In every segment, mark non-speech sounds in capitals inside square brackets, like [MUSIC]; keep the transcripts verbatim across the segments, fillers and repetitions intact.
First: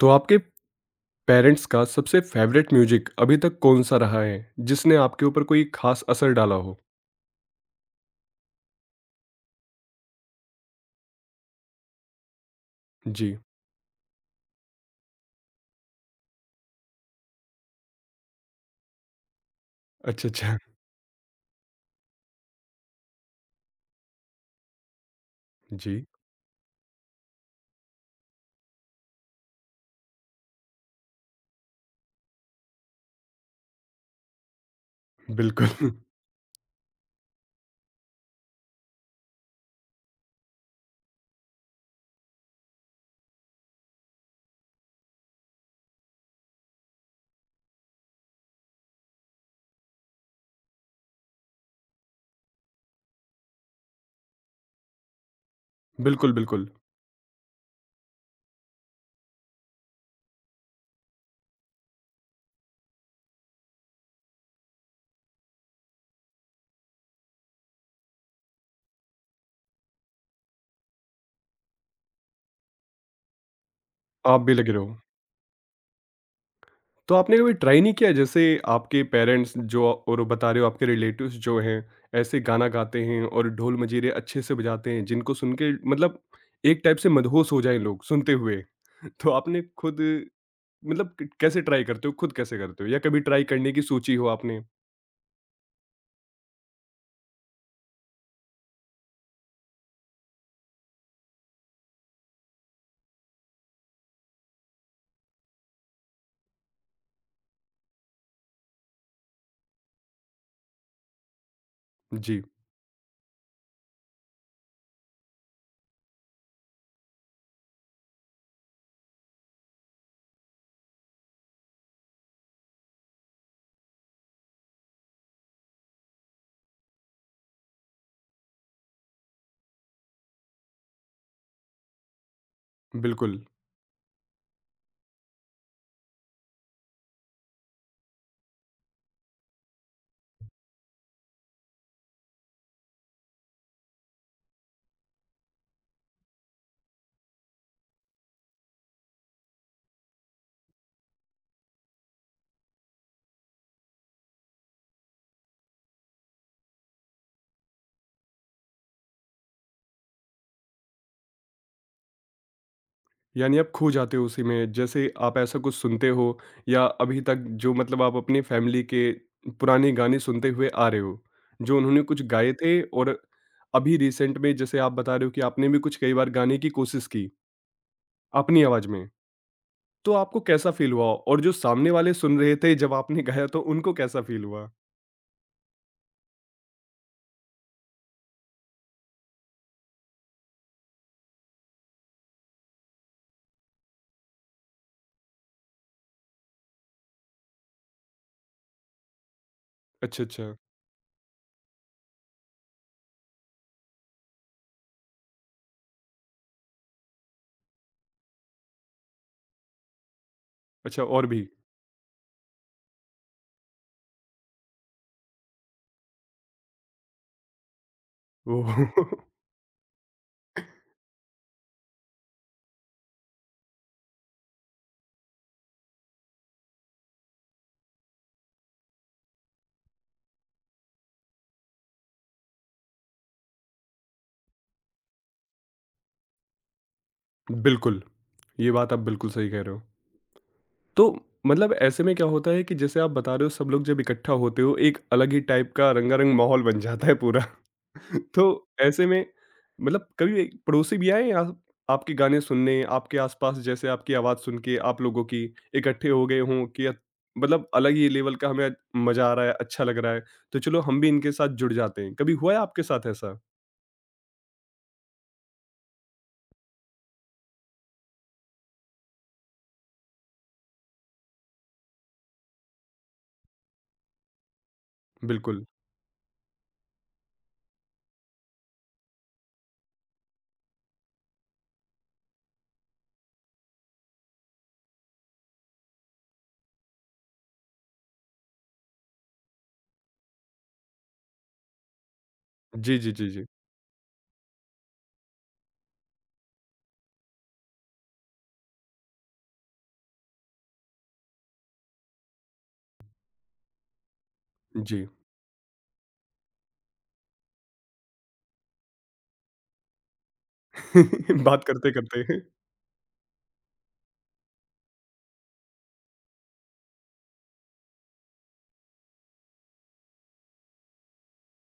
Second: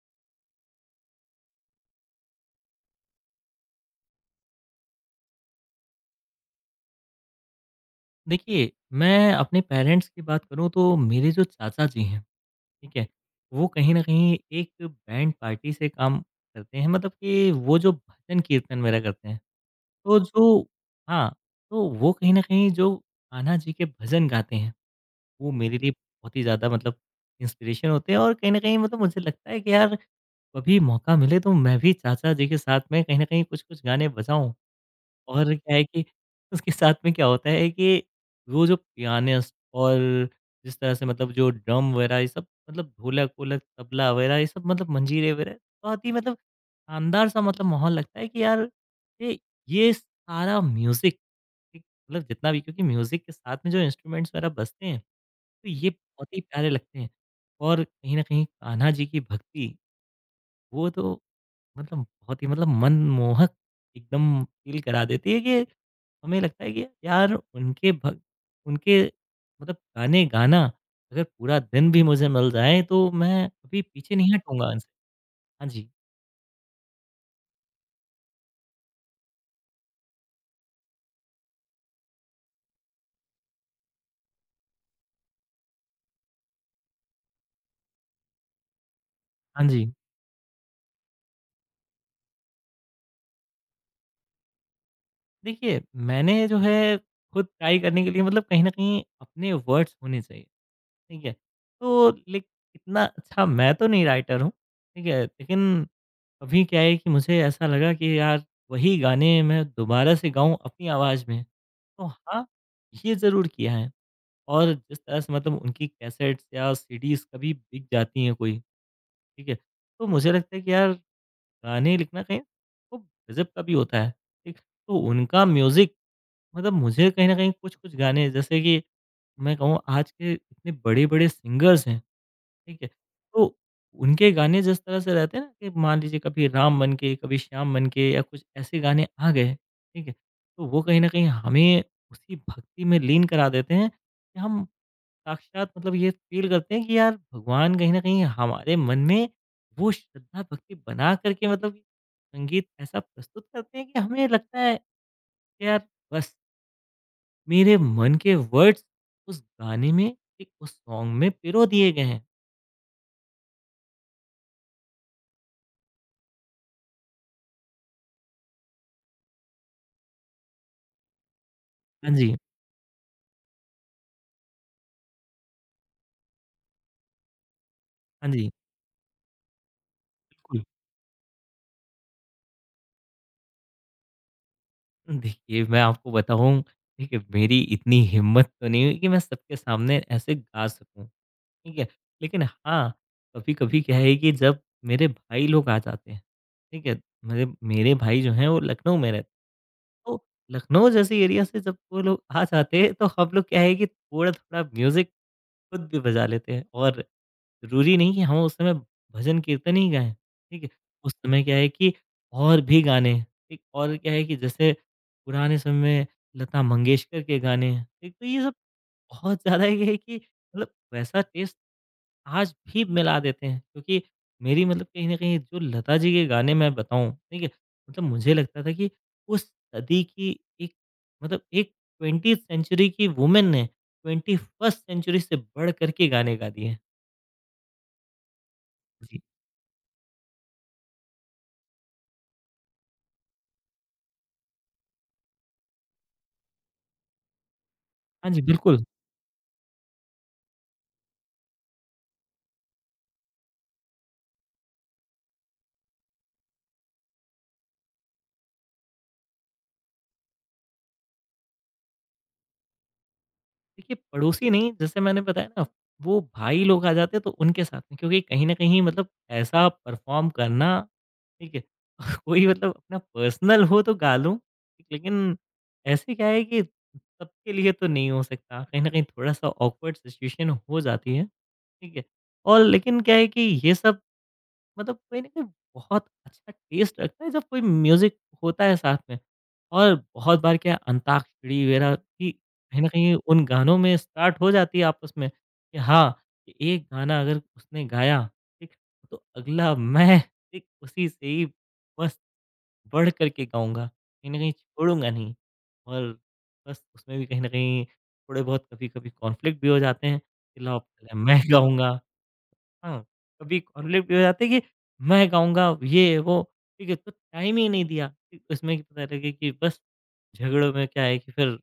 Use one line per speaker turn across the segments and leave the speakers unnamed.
तो आपके पेरेंट्स का सबसे फेवरेट म्यूजिक अभी तक कौन-सा रहा है, जिसने आपके ऊपर कोई ख़ास असर डाला हो?
देखिए, मैं अपने पेरेंट्स की बात करूँ तो मेरे जो चाचा जी हैं, ठीक है?
जी।
वो कहीं न कहीं एक बैंड पार्टी से काम करते हैं मतलब कि वो जो भजन-कीर्तन वगैरह करते हैं, तो
अच्छा, अच्छा।
जो हाँ, तो वो कहीं न कहीं जो कान्हा जी के भजन गाते हैं, वो मेरे लिए
जी,
बहुत ही ज़्यादा मतलब इंस्पिरेशन होते हैं और कहीं न कहीं मतलब मुझे लगता है कि यार कभी मौका मिले तो मैं भी चाचा जी के साथ में कहीं न कहीं कुछ-कुछ गाने बजाऊँ। और क्या है
बिल्कुल। [LAUGHS]
कि उसके साथ में क्या होता है कि वो जो पियानिस्ट और जिस तरह से मतलब जो ड्रम वगैरह ये सब मतलब ढोलक-वोलक, तबला वगैरह ये सब मतलब मंजीरे वगैरह बहुत ही मतलब शानदार-सा मतलब माहौल लगता है कि यार ये ये सारा म्यूज़िक एक मतलब जितना भी क्योंकि म्यूज़िक के साथ में जो इंस्ट्रूमेंट्स वगैरह बजते हैं, तो ये बहुत
बिल्कुल,
ही
बिल्कुल।
प्यारे लगते हैं। और कहीं न कहीं कान्हा जी की भक्ति, वो तो मतलब बहुत ही मतलब मनमोहक एकदम फ़ील करा देती है कि हमें लगता है कि यार उनके भग उनके मतलब गाने गाना अगर पूरा दिन भी मुझे मिल जाए तो मैं कभी पीछे नहीं
आप भी
हटूँगा
लगे
इनसे।
रहो।
हाँ जी,
तो आपने कभी ट्राई नहीं किया जैसे आपके पेरेंट्स जो और बता रहे हो आपके रिलेटिव्स जो हैं, ऐसे गाना गाते हैं और ढोल मंजीरे अच्छे से बजाते हैं जिनको सुन के मतलब एक टाइप से मदहोश हो जाएँ लोग सुनते हुए। [LAUGHS] तो आपने
हाँ जी।
खुद मतलब क कैसे ट्राई करते हो? खुद कैसे करते हो? या कभी ट्राई करने की सोची हो आपने?
देखिए मैंने जो है खुद ट्राई करने के लिए मतलब कहीं न कहीं अपने वर्ड्स होने चाहिए, ठीक है? तो लेक इतना अच्छा मैं तो नहीं राइटर हूँ, ठीक है? लेकिन अभी क्या है कि मुझे ऐसा लगा कि यार वही गाने मैं दोबारा से गाऊँ अपनी आवाज़ में, तो
जी।
हाँ, ये ज़रूर किया है। और जिस तरह से मतलब उनकी कैसेट्स या सीडीज़ कभी बिक जाती हैं कोई, ठीक है? तो मुझे लगता है कि यार गाने लिखना कहीं खूब गज़ब का भी होता है, ठीक? तो उनका म्यूज़िक मतलब मुझे कहीं न कहीं कुछ-कुछ गाने जैसे कि मैं कहूँ आज के इतने बड़े-बड़े सिंगर्स हैं, ठीक है।
बिल्कुल,
तो उनके गाने जिस तरह से रहते हैं ना कि मान लीजिए कभी राम बन के, कभी श्याम बन के या कुछ ऐसे गाने आ गए, ठीक है? तो वो कहीं न कहीं हमें उसी भक्ति में लीन करा देते हैं कि हम साक्षात मतलब ये फ़ील करते हैं कि यार भगवान कहीं न कहीं हमारे मन में वो श्रद्धा भक्ति बना कर के मतलब संगीत ऐसा प्रस्तुत करते हैं कि हमें लगता है कि यार बस मेरे मन के वर्ड्स उस गाने में एक उस सॉन्ग में पिरो दिए गए हैं।
यानी आप खो जाते हो उसी में, जैसे आप ऐसा कुछ सुनते हो या अभी तक जो मतलब आप अपनी फैमिली के पुराने गाने सुनते हुए आ रहे हो, जो उन्होंने
हाँ
कुछ
जी,
गाए थे और अभी रिसेंट में जैसे आप बता रहे हो कि आपने भी कुछ कई बार गाने की कोशिश की,
हाँ जी।
अपनी आवाज़ में, तो आपको
बिल्कुल।
कैसा फ़ील हुआ? और जो सामने वाले सुन रहे थे जब आपने गाया तो उनको कैसा फ़ील हुआ?
देखिए, मैं आपको बताऊँ, ठीक है, मेरी इतनी हिम्मत तो नहीं हुई कि मैं सबके सामने ऐसे गा सकूँ, ठीक है। लेकिन हाँ, कभी-कभी क्या है कि जब मेरे भाई लोग आ जाते हैं, ठीक है, मेरे मेरे भाई जो हैं वो लखनऊ में रहते हैं,
अच्छा,
तो
अच्छा।
लखनऊ जैसे एरिया से जब वो लोग आ जाते हैं, तो हम लोग क्या है कि थोड़ा-थोड़ा म्यूज़िक खुद भी बजा लेते हैं और ज़रूरी नहीं कि हम उस समय भजन कीर्तन ही गाएँ, ठीक है?
अच्छा
उस
और
समय
भी
क्या है कि और भी गाने, ठीक? और क्या है कि जैसे पुराने समय में लता मंगेशकर के गाने, एक तो ये सब
ओह! [LAUGHS]
बहुत ज़्यादा ये है कि मतलब वैसा टेस्ट आज भी मिला देते हैं क्योंकि मेरी मतलब कहीं न कहीं जो लता जी के गाने मैं बताऊँ, ठीक है? मतलब मुझे लगता था कि उस सदी की एक मतलब एक ट्वेंटीएथ सेंचुरी की वुमन ने ट्वेंटी फ़र्स्ट सेंचुरी से बढ़ कर के गाने गा दिए हैं।
बिल्कुल, ये बात आप
जी।
बिल्कुल सही कह रहे हो। तो मतलब ऐसे में क्या होता है कि जैसे आप बता रहे हो सब लोग जब इकट्ठा होते हो एक अलग ही टाइप का रंगारंग माहौल बन जाता है पूरा।
हाँ
[LAUGHS]
जी,
तो
बिल्कुल।
ऐसे में मतलब कभी एक पड़ोसी भी आए आप, आपके गाने सुनने आपके आसपास जैसे आपकी आवाज़ सुन के आप लोगों की इकट्ठे हो गए हों कि अ- मतलब अलग ही लेवल का हमें मज़ा आ रहा है, अच्छा लग रहा है, तो चलो हम भी इनके साथ जुड़ जाते हैं, कभी हुआ है आपके साथ ऐसा?
देखिए, पड़ोसी नहीं जैसे मैंने बताया ना वो भाई लोग आ जाते हैं तो उनके साथ में क्योंकि कहीं न कहीं मतलब ऐसा परफ़ॉर्म करना ठीक है? [LAUGHS] कोई मतलब अपना पर्सनल हो तो गा लूँ, लेकिन
बिल्कुल।
ऐसे क्या है कि सबके लिए तो नहीं हो सकता। कहीं न कहीं थोड़ा-सा ऑकवर्ड सिचुएशन हो जाती है, ठीक है? और लेकिन क्या है कि ये सब मतलब कहीं न कहीं बहुत अच्छा टेस्ट लगता है जब कोई म्यूज़िक होता है साथ में। और बहुत बार क्या अंताक्षरी वगैरह भी कहीं न
जी जी
कहीं
जी
उन
जी
गानों में स्टार्ट हो जाती है आपस में कि हाँ, कि एक गाना अगर उसने गाया, ठीक, तो अगला मैं, ठीक, उसी से ही बस बढ़ कर के गाऊँगा। कहीं न कहीं
जी।
छोड़ूँगा नहीं और बस उसमें भी कहीं न कहीं थोड़े बहुत कभी-कभी कॉन्फ्लिक्ट भी हो जाते हैं कि लाओ पहले मैं
[LAUGHS] बात करते
गाऊँगा।
करते
हाँ, कभी कॉन्फ्लिक्ट हो जाते हैं कि मैं गाऊँगा ये वो, ठीक है? तो टाइम ही नहीं दिया, कि उसमें कि पता लगे कि बस झगड़ों में क्या है कि फिर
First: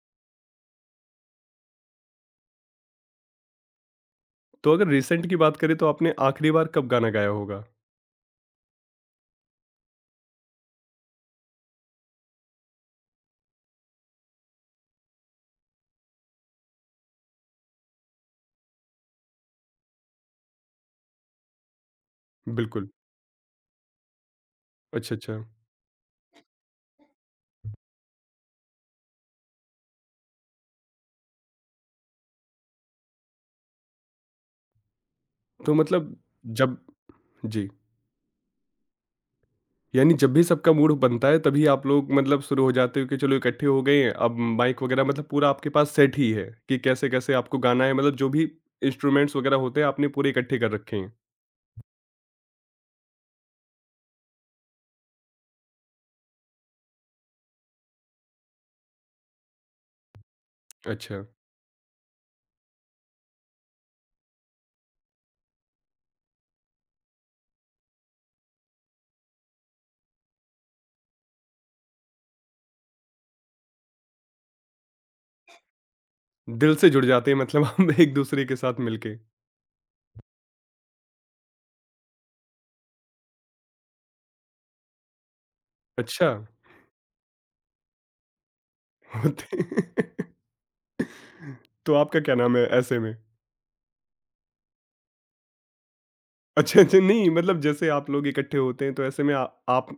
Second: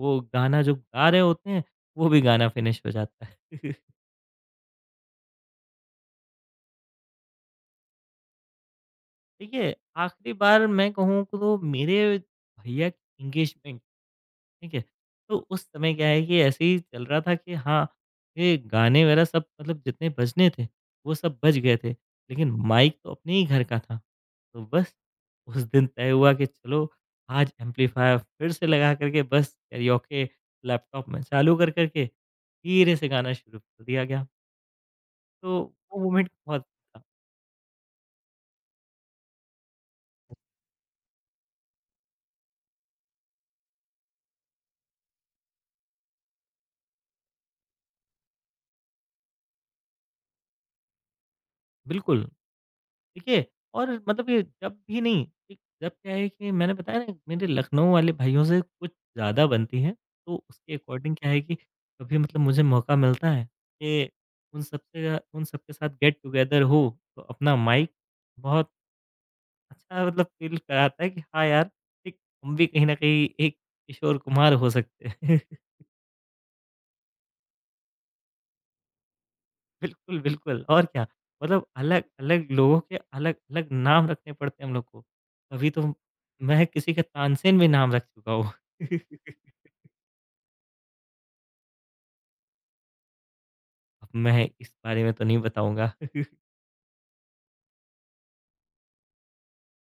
वो गाना जो गा रहे होते हैं, वो भी गाना फिनिश हो जाता है। [LAUGHS]
तो अगर रिसेंट की बात करें तो आपने आखिरी बार कब गाना गाया होगा?
देखिए, आखिरी बार मैं कहूँ तो मेरे भैया की एंगेजमेंट ठीक है? तो उस समय क्या है कि ऐसे ही चल रहा था कि हाँ, ये गाने वगैरह सब मतलब जितने बजने थे, वो सब बज गए थे, लेकिन
बिल्कुल।
माइक तो अपने ही घर का था। तो बस
अच्छा, अच्छा।
उस दिन तय हुआ कि चलो, आज एम्पलीफायर फिर से लगा कर के बस कैरियोके लैपटॉप में चालू कर कर के धीरे से गाना शुरू कर दिया गया। तो
तो
वो
मतलब
मोमेंट बहुत
जब
था।
जी, यानी जब भी सबका मूड बनता है तभी आप लोग मतलब शुरू हो जाते हो कि चलो इकट्ठे हो गए हैं, अब माइक वगैरह मतलब पूरा आपके पास सेट ही है कि कैसे-कैसे आपको गाना है, मतलब जो भी इंस्ट्रूमेंट्स वगैरह होते हैं आपने पूरे इकट्ठे कर रखे हैं।
बिल्कुल। ठीक है? और मतलब ये जब भी नहीं ठीक, जब क्या है कि मैंने बताया ना मेरे लखनऊ वाले भाइयों से कुछ ज़्यादा बनती है, तो उसके अकॉर्डिंग
अच्छा,
क्या है कि कभी मतलब मुझे मौका मिलता है कि उन सबसे उन सबके साथ गेट टुगेदर हो, तो अपना माइक बहुत अच्छा मतलब फ़ील कराता है कि हाँ यार, ठीक हम भी कहीं न कहीं एक किशोर कुमार हो सकते हैं।
दिल से जुड़ जाते हैं मतलब आप एक-दूसरे के साथ मिलके।
बिल्कुल, बिल्कुल और क्या। मतलब अलग-अलग लोगों के अलग-अलग नाम रखने पड़ते हैं हम लोग को। कभी तो
अच्छा,
मैं किसी का तानसेन भी नाम रख चुका हूँ। [LAUGHS]
होते [LAUGHS] हैं। तो आपका क्या नाम है ऐसे में?
अब मैं इस बारे में तो नहीं बताऊँगा। [LAUGHS]
अच्छा, अच्छा, नहीं मतलब जैसे आप लोग इकट्ठे होते हैं तो ऐसे में आ, आप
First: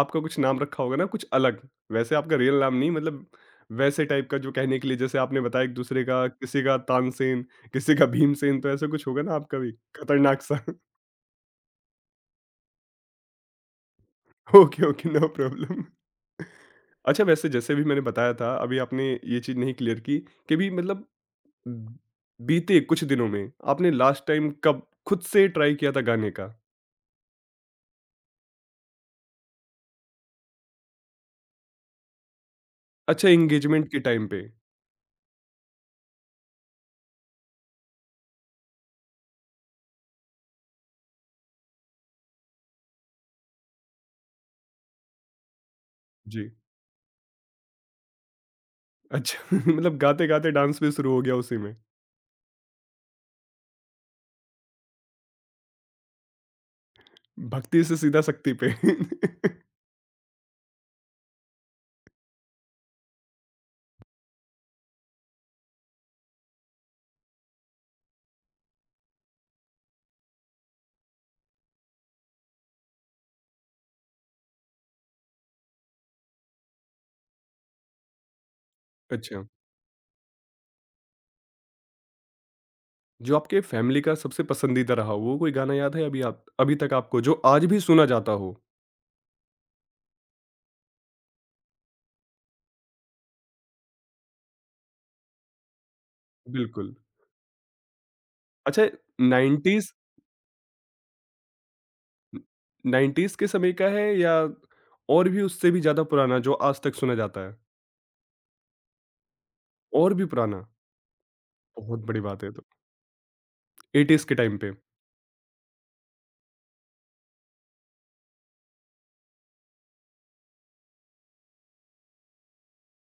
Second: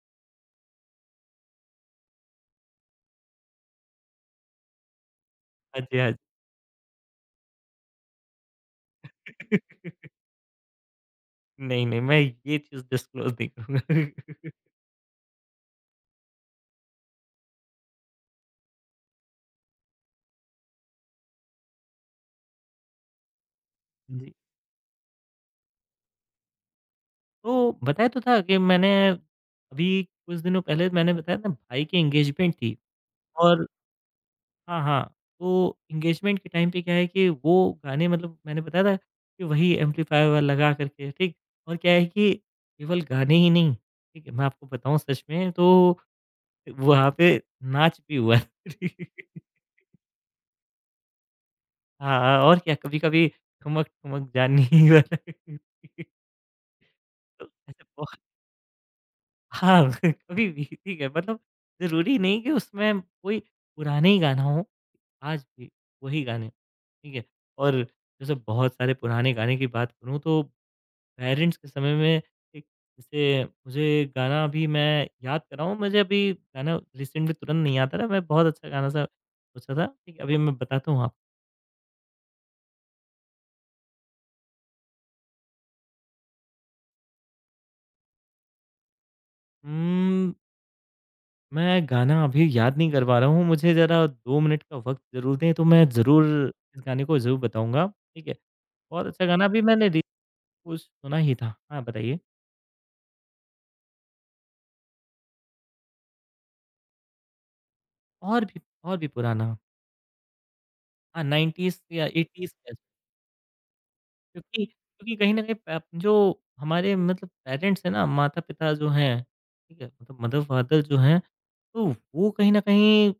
आपका कुछ नाम रखा होगा ना कुछ अलग, वैसे आपका रियल नाम नहीं, मतलब वैसे टाइप का जो कहने के लिए जैसे आपने बताया एक
हाँ जी,
दूसरे
हाँ जी।
का किसी का तानसेन, किसी का भीमसेन, तो ऐसा कुछ होगा ना आपका भी
[LAUGHS]
खतरनाक सा?
नहीं, नहीं, मैं ये चीज़ डिस्क्लोज़ नहीं करूँगा।
[LAUGHS] Okay, okay, no problem. अच्छा वैसे जैसे भी मैंने बताया था अभी आपने ये चीज़ नहीं क्लियर की कि भी मतलब ब- बीते कुछ दिनों में आपने
[LAUGHS]
लास्ट
जी,
टाइम कब खुद से ट्राई किया था गाने का?
तो बताया तो था कि मैंने अभी कुछ दिनों पहले मैंने बताया था भाई की एंगेजमेंट थी
अच्छा
और
एंगेजमेंट के टाइम पे?
हाँ, हाँ। तो एंगेजमेंट के टाइम पे क्या है कि वो गाने मतलब मैंने बताया था कि वही एम्पलीफायर वाला लगा कर के, ठीक? और क्या है कि केवल गाने ही नहीं, ठीक है? मैं आपको बताऊँ सच में तो
जी।
वहाँ पे नाच भी हुआ। [LAUGHS]
अच्छा। [LAUGHS] मतलब गाते-गाते डांस भी शुरू हो गया उसी में।
हाँ, हाँ और क्या कभी-कभी ठुमक-ठुमक जानी [LAUGHS] वाला तो
भक्ति
ऐसे
से
बहुत
सीधा शक्ति पे।
हाँ, [LAUGHS] कभी भी ठीक है मतलब ज़रूरी नहीं कि उसमें कोई पुराने ही गाना हो, आज भी वही गाने ठीक है? और जैसे बहुत सारे पुराने गाने की बात करूँ तो पेरेंट्स के समय में एक जैसे मुझे गाना अभी मैं याद कर रहा हूँ, मुझे अभी गाना रिसेंटली तुरंत नहीं आता था, मैं बहुत अच्छा गाना-सा
[LAUGHS] अच्छा,
सोचा था, ठीक है? अभी मैं बताता हूँ आपको।
जो आपके फैमिली का सबसे पसंदीदा रहा वो कोई गाना याद है अभी आप, अभी तक आपको जो आज भी सुना जाता हो?
उम्म, मैं गाना अभी याद नहीं कर पा रहा हूँ, मुझे ज़रा दो मिनट का वक़्त ज़रूर दें, तो मैं ज़रूर इस
बिल्कुल।
गाने को ज़रूर बताऊँगा, ठीक है?
अच्छा
बहुत अच्छा गाना अभी
नाइंटीज़।
मैंने रि वो सुना ही था। हाँ, बताइए?
नाइंटीज़ के समय का है या और भी उससे भी ज़्यादा पुराना जो आज तक सुना जाता है?
और भी और भी पुराना
और भी पुराना?
हाँ, नाइंटीज़
बहुत
या
बड़ी बात है
एटीज़
ये तो। एटीज़ के टाइम
क्योंकि
पे।
क्योंकि कहीं न कहीं प जो हमारे मतलब पेरेंट्स हैं ना, माता-पिता जो हैं, ठीक है? मतलब मदर-फादर जो हैं, तो वो कहीं न कहीं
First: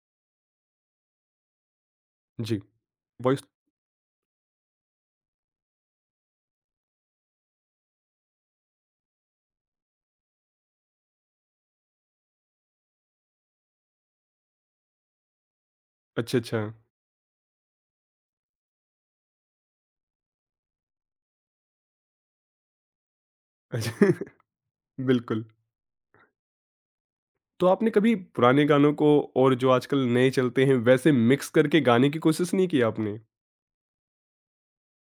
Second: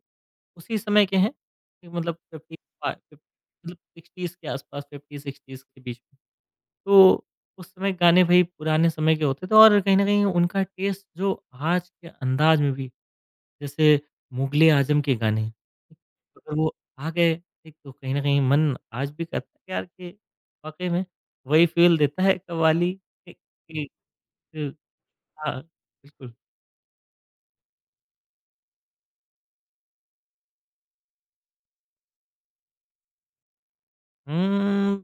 उसी समय के हैं कि मतलब फ़िफ़्टी
जी,
फा
वॉइस
मतलब सिक्सटीज़ के आस-पास फ़िफ़्टी-सिक्सटीज़ के बीच में। तो उस समय गाने भई पुराने समय के होते थे और कहीं न कहीं उनका टेस्ट जो आज के अंदाज में भी जैसे मुगले आज़म के गाने, ठीक,
अच्छा,
अगर
अच्छा।
वो आ गए एक तो कहीं न कहीं मन आज भी करता है कि यार कि वाक़ई में वही फ़ील देता है कव्वाली एक एक
अच्छा। [LAUGHS] बिल्कुल।
हाँ, बिल्कुल।
तो आपने कभी पुराने गानों को और जो आजकल नए चलते हैं वैसे मिक्स करके गाने की कोशिश नहीं की आपने?
उम्म,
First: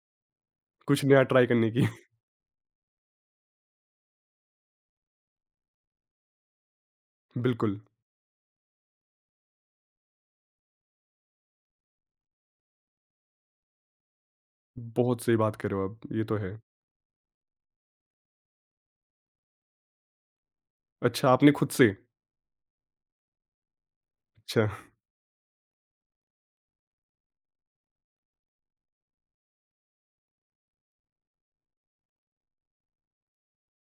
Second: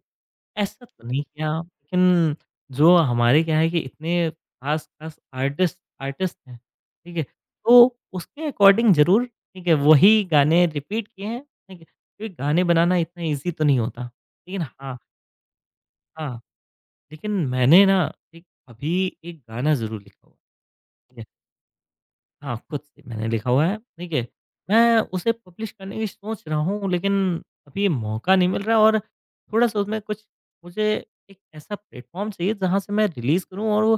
ऐसा
कुछ
तो
नया
नहीं
ट्राई
किया
करने की?
लेकिन जो हमारे क्या है कि इतने ख़ास-ख़ास आर्टिस्ट आर्टिस्ट हैं, ठीक है?
[LAUGHS] बिल्कुल,
तो उसके अकॉर्डिंग ज़रूर ठीक है, वही गाने रिपीट किए हैं, ठीक है? क्योंकि गाने बनाना इतना ईज़ी तो नहीं होता। लेकिन हाँ,
बहुत सही बात कर रहे हो आप, ये
हाँ।
तो है।
लेकिन मैंने ना एक अभी एक गाना ज़रूर लिखा हुआ है, ठीक है?
अच्छा आपने खुद से?
हाँ, खुद से मैंने लिखा हुआ है, ठीक है?
अच्छा,
मैं उसे पब्लिश करने की सोच रहा हूँ लेकिन अभी मौका नहीं मिल रहा और थोड़ा-सा उसमें कुछ मुझे एक ऐसा प्लेटफ़ॉर्म चाहिए जहाँ से मैं रिलीज़ करूँ और वो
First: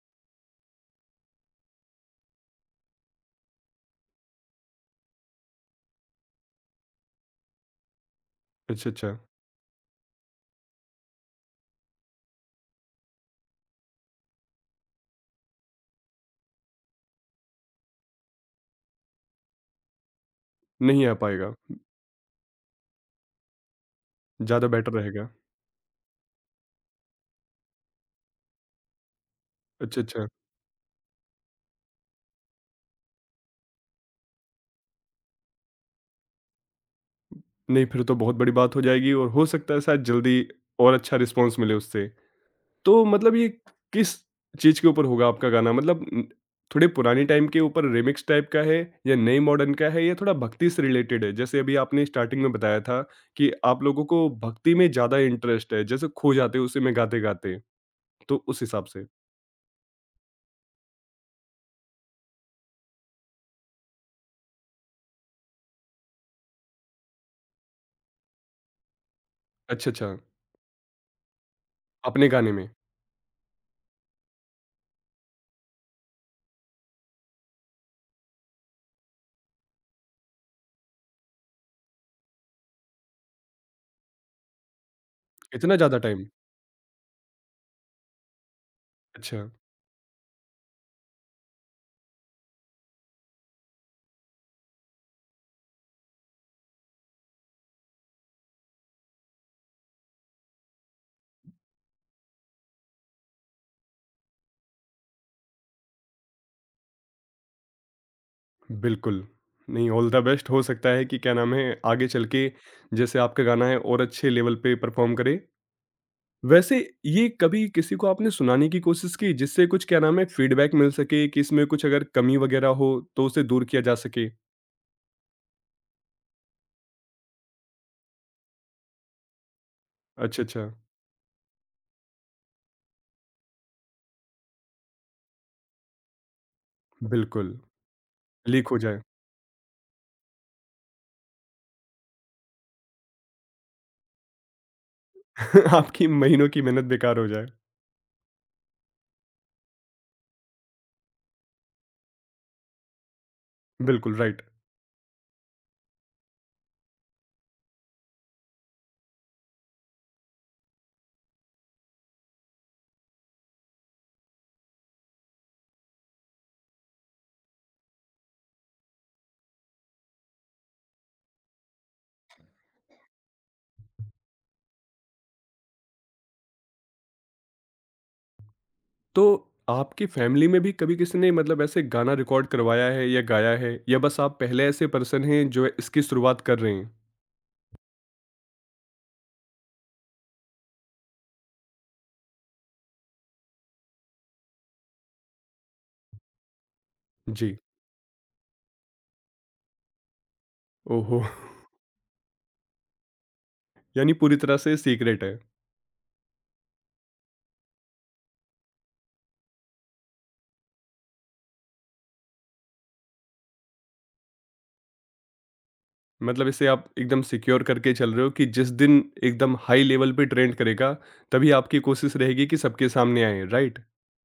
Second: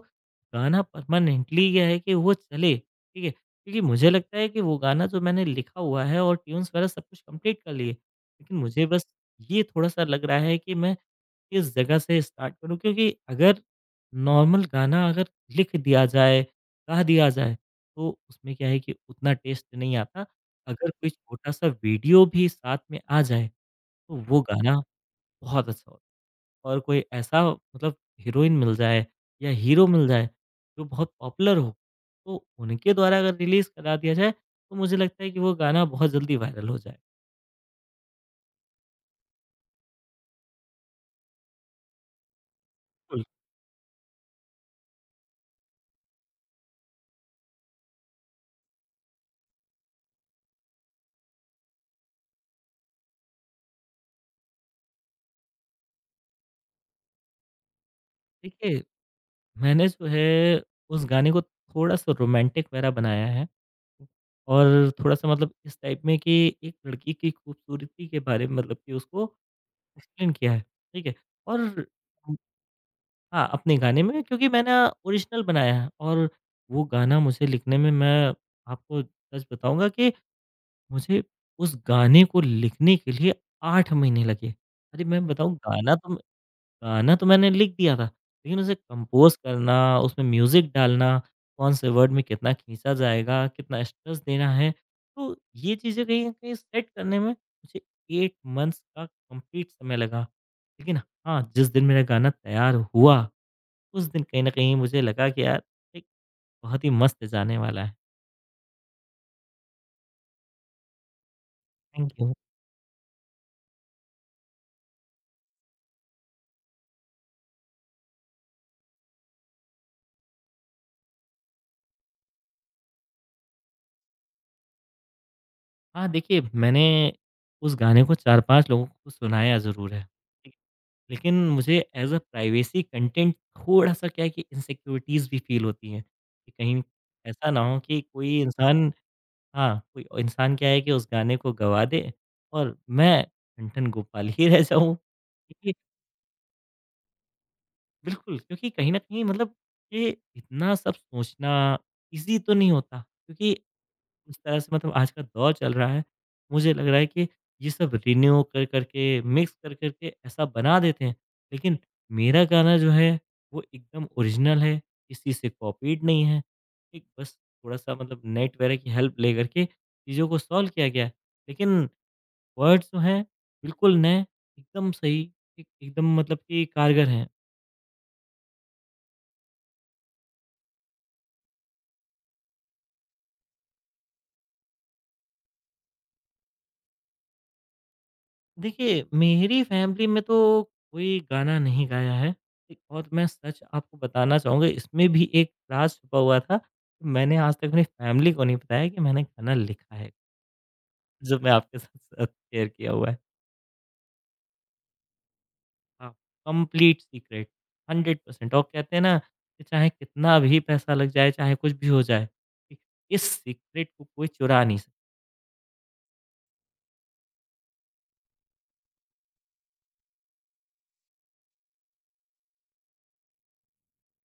गाना परमानेंटली ये है कि वो चले, ठीक है? क्योंकि मुझे लगता है कि वो गाना जो मैंने लिखा हुआ है और ट्यून्स वगैरह सब कुछ कंप्लीट कर लिए, लेकिन मुझे
अच्छा,
बस
अच्छा।
ये थोड़ा-सा लग रहा है कि मैं किस जगह से स्टार्ट करूँ? क्योंकि अगर नॉर्मल गाना अगर लिख दिया जाए, गा दिया जाए, तो उसमें क्या है कि उतना टेस्ट नहीं आता। अगर
नहीं
कोई
आ पाएगा,
छोटा-सा वीडियो भी साथ में आ जाए, तो वो
ज़्यादा
गाना
बेटर रहेगा।
बहुत अच्छा होता है। और कोई ऐसा मतलब हीरोइन मिल जाए या हीरो
अच्छा,
मिल
अच्छा।
जाए, जो बहुत पॉपुलर हो, तो उनके द्वारा अगर रिलीज़ करा दिया जाए, तो मुझे लगता है कि वो गाना बहुत जल्दी वायरल हो जाए।
नहीं फिर तो बहुत बड़ी बात हो जाएगी और हो सकता है शायद जल्दी और अच्छा रिस्पॉन्स मिले उससे। तो
बिल्कुल।
मतलब ये किस चीज़ के ऊपर होगा आपका गाना? मतलब उम, थोड़े पुराने टाइम के ऊपर रीमिक्स टाइप का है या नए मॉडर्न का है या थोड़ा भक्ति से रिलेटेड है? जैसे अभी आपने स्टार्टिंग में बताया था कि आप लोगों को भक्ति में ज़्यादा इंटरेस्ट है, जैसे खो जाते हो उसी में गाते-गाते, तो उस
देखिए,
हिसाब से।
मैंने जो है उस गाने को थोड़ा-सा रोमांटिक वगैरह बनाया है। और थोड़ा-सा मतलब इस टाइप में कि एक लड़की की खूबसूरती के बारे में मतलब कि उसको
अच्छा, अच्छा,
एक्सप्लेन किया है, ठीक है? और
अपने गाने में,
हाँ, अपने गाने में क्योंकि मैंने ओरिजिनल बनाया है और वो गाना मुझे लिखने में मैं आपको सच बताऊँगा कि मुझे उस गाने को लिखने के लिए आठ महीने लगे। अरे! मैं बताऊँ
इतना
गाना
ज़्यादा
तो
टाइम?
गाना तो मैंने लिख दिया था, लेकिन उसे कंपोज़
अच्छा,
करना, उसमें म्यूज़िक डालना, कौन से वर्ड में कितना खींचा जाएगा, कितना स्ट्रेस देना है, तो ये चीज़ें कहीं न कहीं सेट करने में मुझे एट मंथ्स का कंप्लीट समय लगा। लेकिन हाँ, जिस दिन मेरा गाना तैयार हुआ, उस दिन कहीं न कहीं मुझे लगा कि यार एक बहुत ही मस्त जाने वाला है।
बिल्कुल। नहीं, ऑल द बेस्ट। हो सकता है कि क्या नाम है, आगे
थैंक
चल
यू।
के जैसे आपका गाना है और अच्छे लेवल पे परफ़ॉर्म करे। वैसे ये कभी किसी को आपने सुनाने की कोशिश की जिससे कुछ क्या नाम है फीडबैक मिल सके कि इसमें कुछ अगर कमी वगैरह हो तो उसे दूर किया जा सके?
हाँ, देखिए मैंने उस गाने को चार पाँच लोगों को सुनाया ज़रूर है।
अच्छा, अच्छा।
लेकिन मुझे एज़ अ प्राइवेसी कंटेंट थोड़ा-सा क्या है कि इनसिक्योरिटीज़ भी फ़ील होती हैं, कि कहीं ऐसा
बिल्कुल,
ना हो कि कोई
लीक हो
इंसान
जाए।
हाँ, कोई इंसान क्या है कि उस गाने को गवा दे और मैं ठन-ठन गोपाल ही [LAUGHS] रह जाऊँ। देखिए
[LAUGHS] आपकी महीनों की मेहनत बेकार हो जाए।
बिल्कुल, क्योंकि कहीं न कहीं मतलब ये इतना सब सोचना ईज़ी तो नहीं होता क्योंकि
बिल्कुल,
उस
राइट।
तरह से मतलब आज का दौर चल रहा है, मुझे लग रहा है कि ये सब रिन्यू कर करके, मिक्स कर करके ऐसा बना देते हैं, लेकिन मेरा गाना जो है वो एकदम ओरिजिनल है, किसी से कॉपीड नहीं है। एक बस थोड़ा-सा मतलब नेट वगैरह की हेल्प ले करके चीज़ों को सॉल्व किया गया है। लेकिन वर्ड्स जो हैं बिल्कुल नए, एकदम सही, एक एकदम मतलब कि कारगर हैं।
तो आपकी फ़ैमिली में भी कभी किसी ने मतलब ऐसे गाना रिकॉर्ड करवाया है या गाया है या बस आप पहले ऐसे पर्सन हैं जो इसकी शुरुआत कर रहे हैं?
देखिए, मेरी फैमिली में तो कोई गाना नहीं गाया है। एक और मैं सच आपको बताना चाहूँगा इसमें भी एक राज छुपा हुआ था। मैंने आज
जी।
तक अपनी फैमिली को नहीं बताया कि मैंने गाना लिखा है,
ओहो! [LAUGHS]
जो मैं आपके साथ साथ शेयर किया हुआ है।
यानी पूरी तरह से सीक्रेट है।
हाँ, कंप्लीट सीक्रेट हंड्रेड परसेंट और कहते हैं ना कि चाहे कितना भी पैसा लग जाए, चाहे कुछ भी हो जाए, ठीक, इस सीक्रेट को कोई चुरा नहीं सकता।
मतलब इसे आप एकदम सिक्योर करके चल रहे हो कि जिस दिन एकदम हाई लेवल पे ट्रेंड करेगा, तभी आपकी कोशिश रहेगी कि सबके सामने आए, राइट?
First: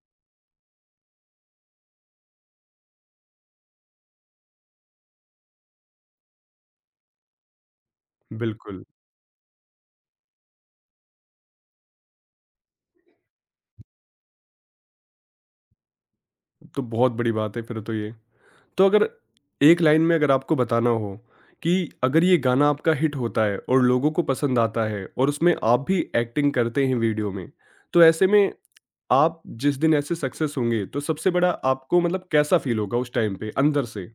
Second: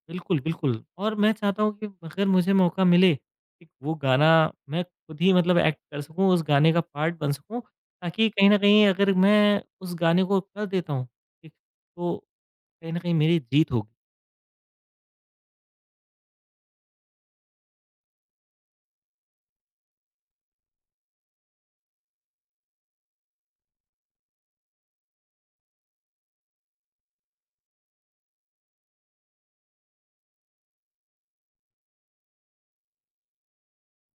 बिल्कुल, बिल्कुल और मैं चाहता हूँ कि अगर मुझे मौका मिले, कि वो गाना मैं खुद ही मतलब एक्ट कर सकूँ, उस गाने का पार्ट बन सकूँ, ताकि कहीं न
बिल्कुल,
कहीं अगर मैं उस गाने को कर देता हूँ, ठीक, तो कहीं न कहीं मेरी जीत होगी।
तो बहुत बड़ी बात है फिर तो ये। तो अगर एक लाइन में अगर आपको बताना हो कि अगर ये गाना आपका हिट होता है और लोगों को पसंद आता है और उसमें आप भी एक्टिंग करते हैं वीडियो में, तो ऐसे में आप जिस दिन ऐसे सक्सेस होंगे, तो सबसे बड़ा आपको मतलब कैसा फील होगा उस टाइम पे अंदर से?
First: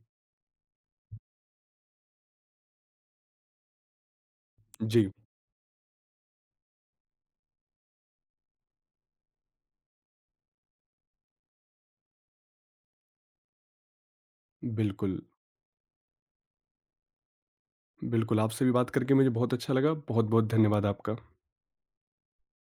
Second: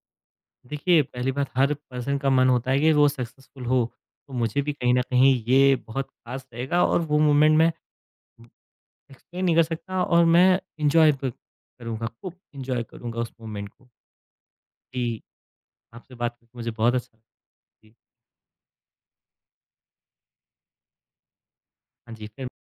देखिए, पहली बात हर पर्सन का मन होता है कि वो सक्सेसफुल हो, तो मुझे भी कहीं न
जी,
कहीं ये बहुत ख़ास रहेगा और वो मोमेंट मैं एक्सप्लेन नहीं कर सकता और मैं एन्जॉय ब करूँगा, खूब एन्जॉय करूँगा उस मोमेंट को।
बिल्कुल।
जी, आपसे बात करके मुझे बहुत अच्छा लगा। जी,
बिल्कुल, आपसे भी बात करके मुझे बहुत अच्छा लगा। बहुत-बहुत धन्यवाद आपका।
हाँ जी, फिर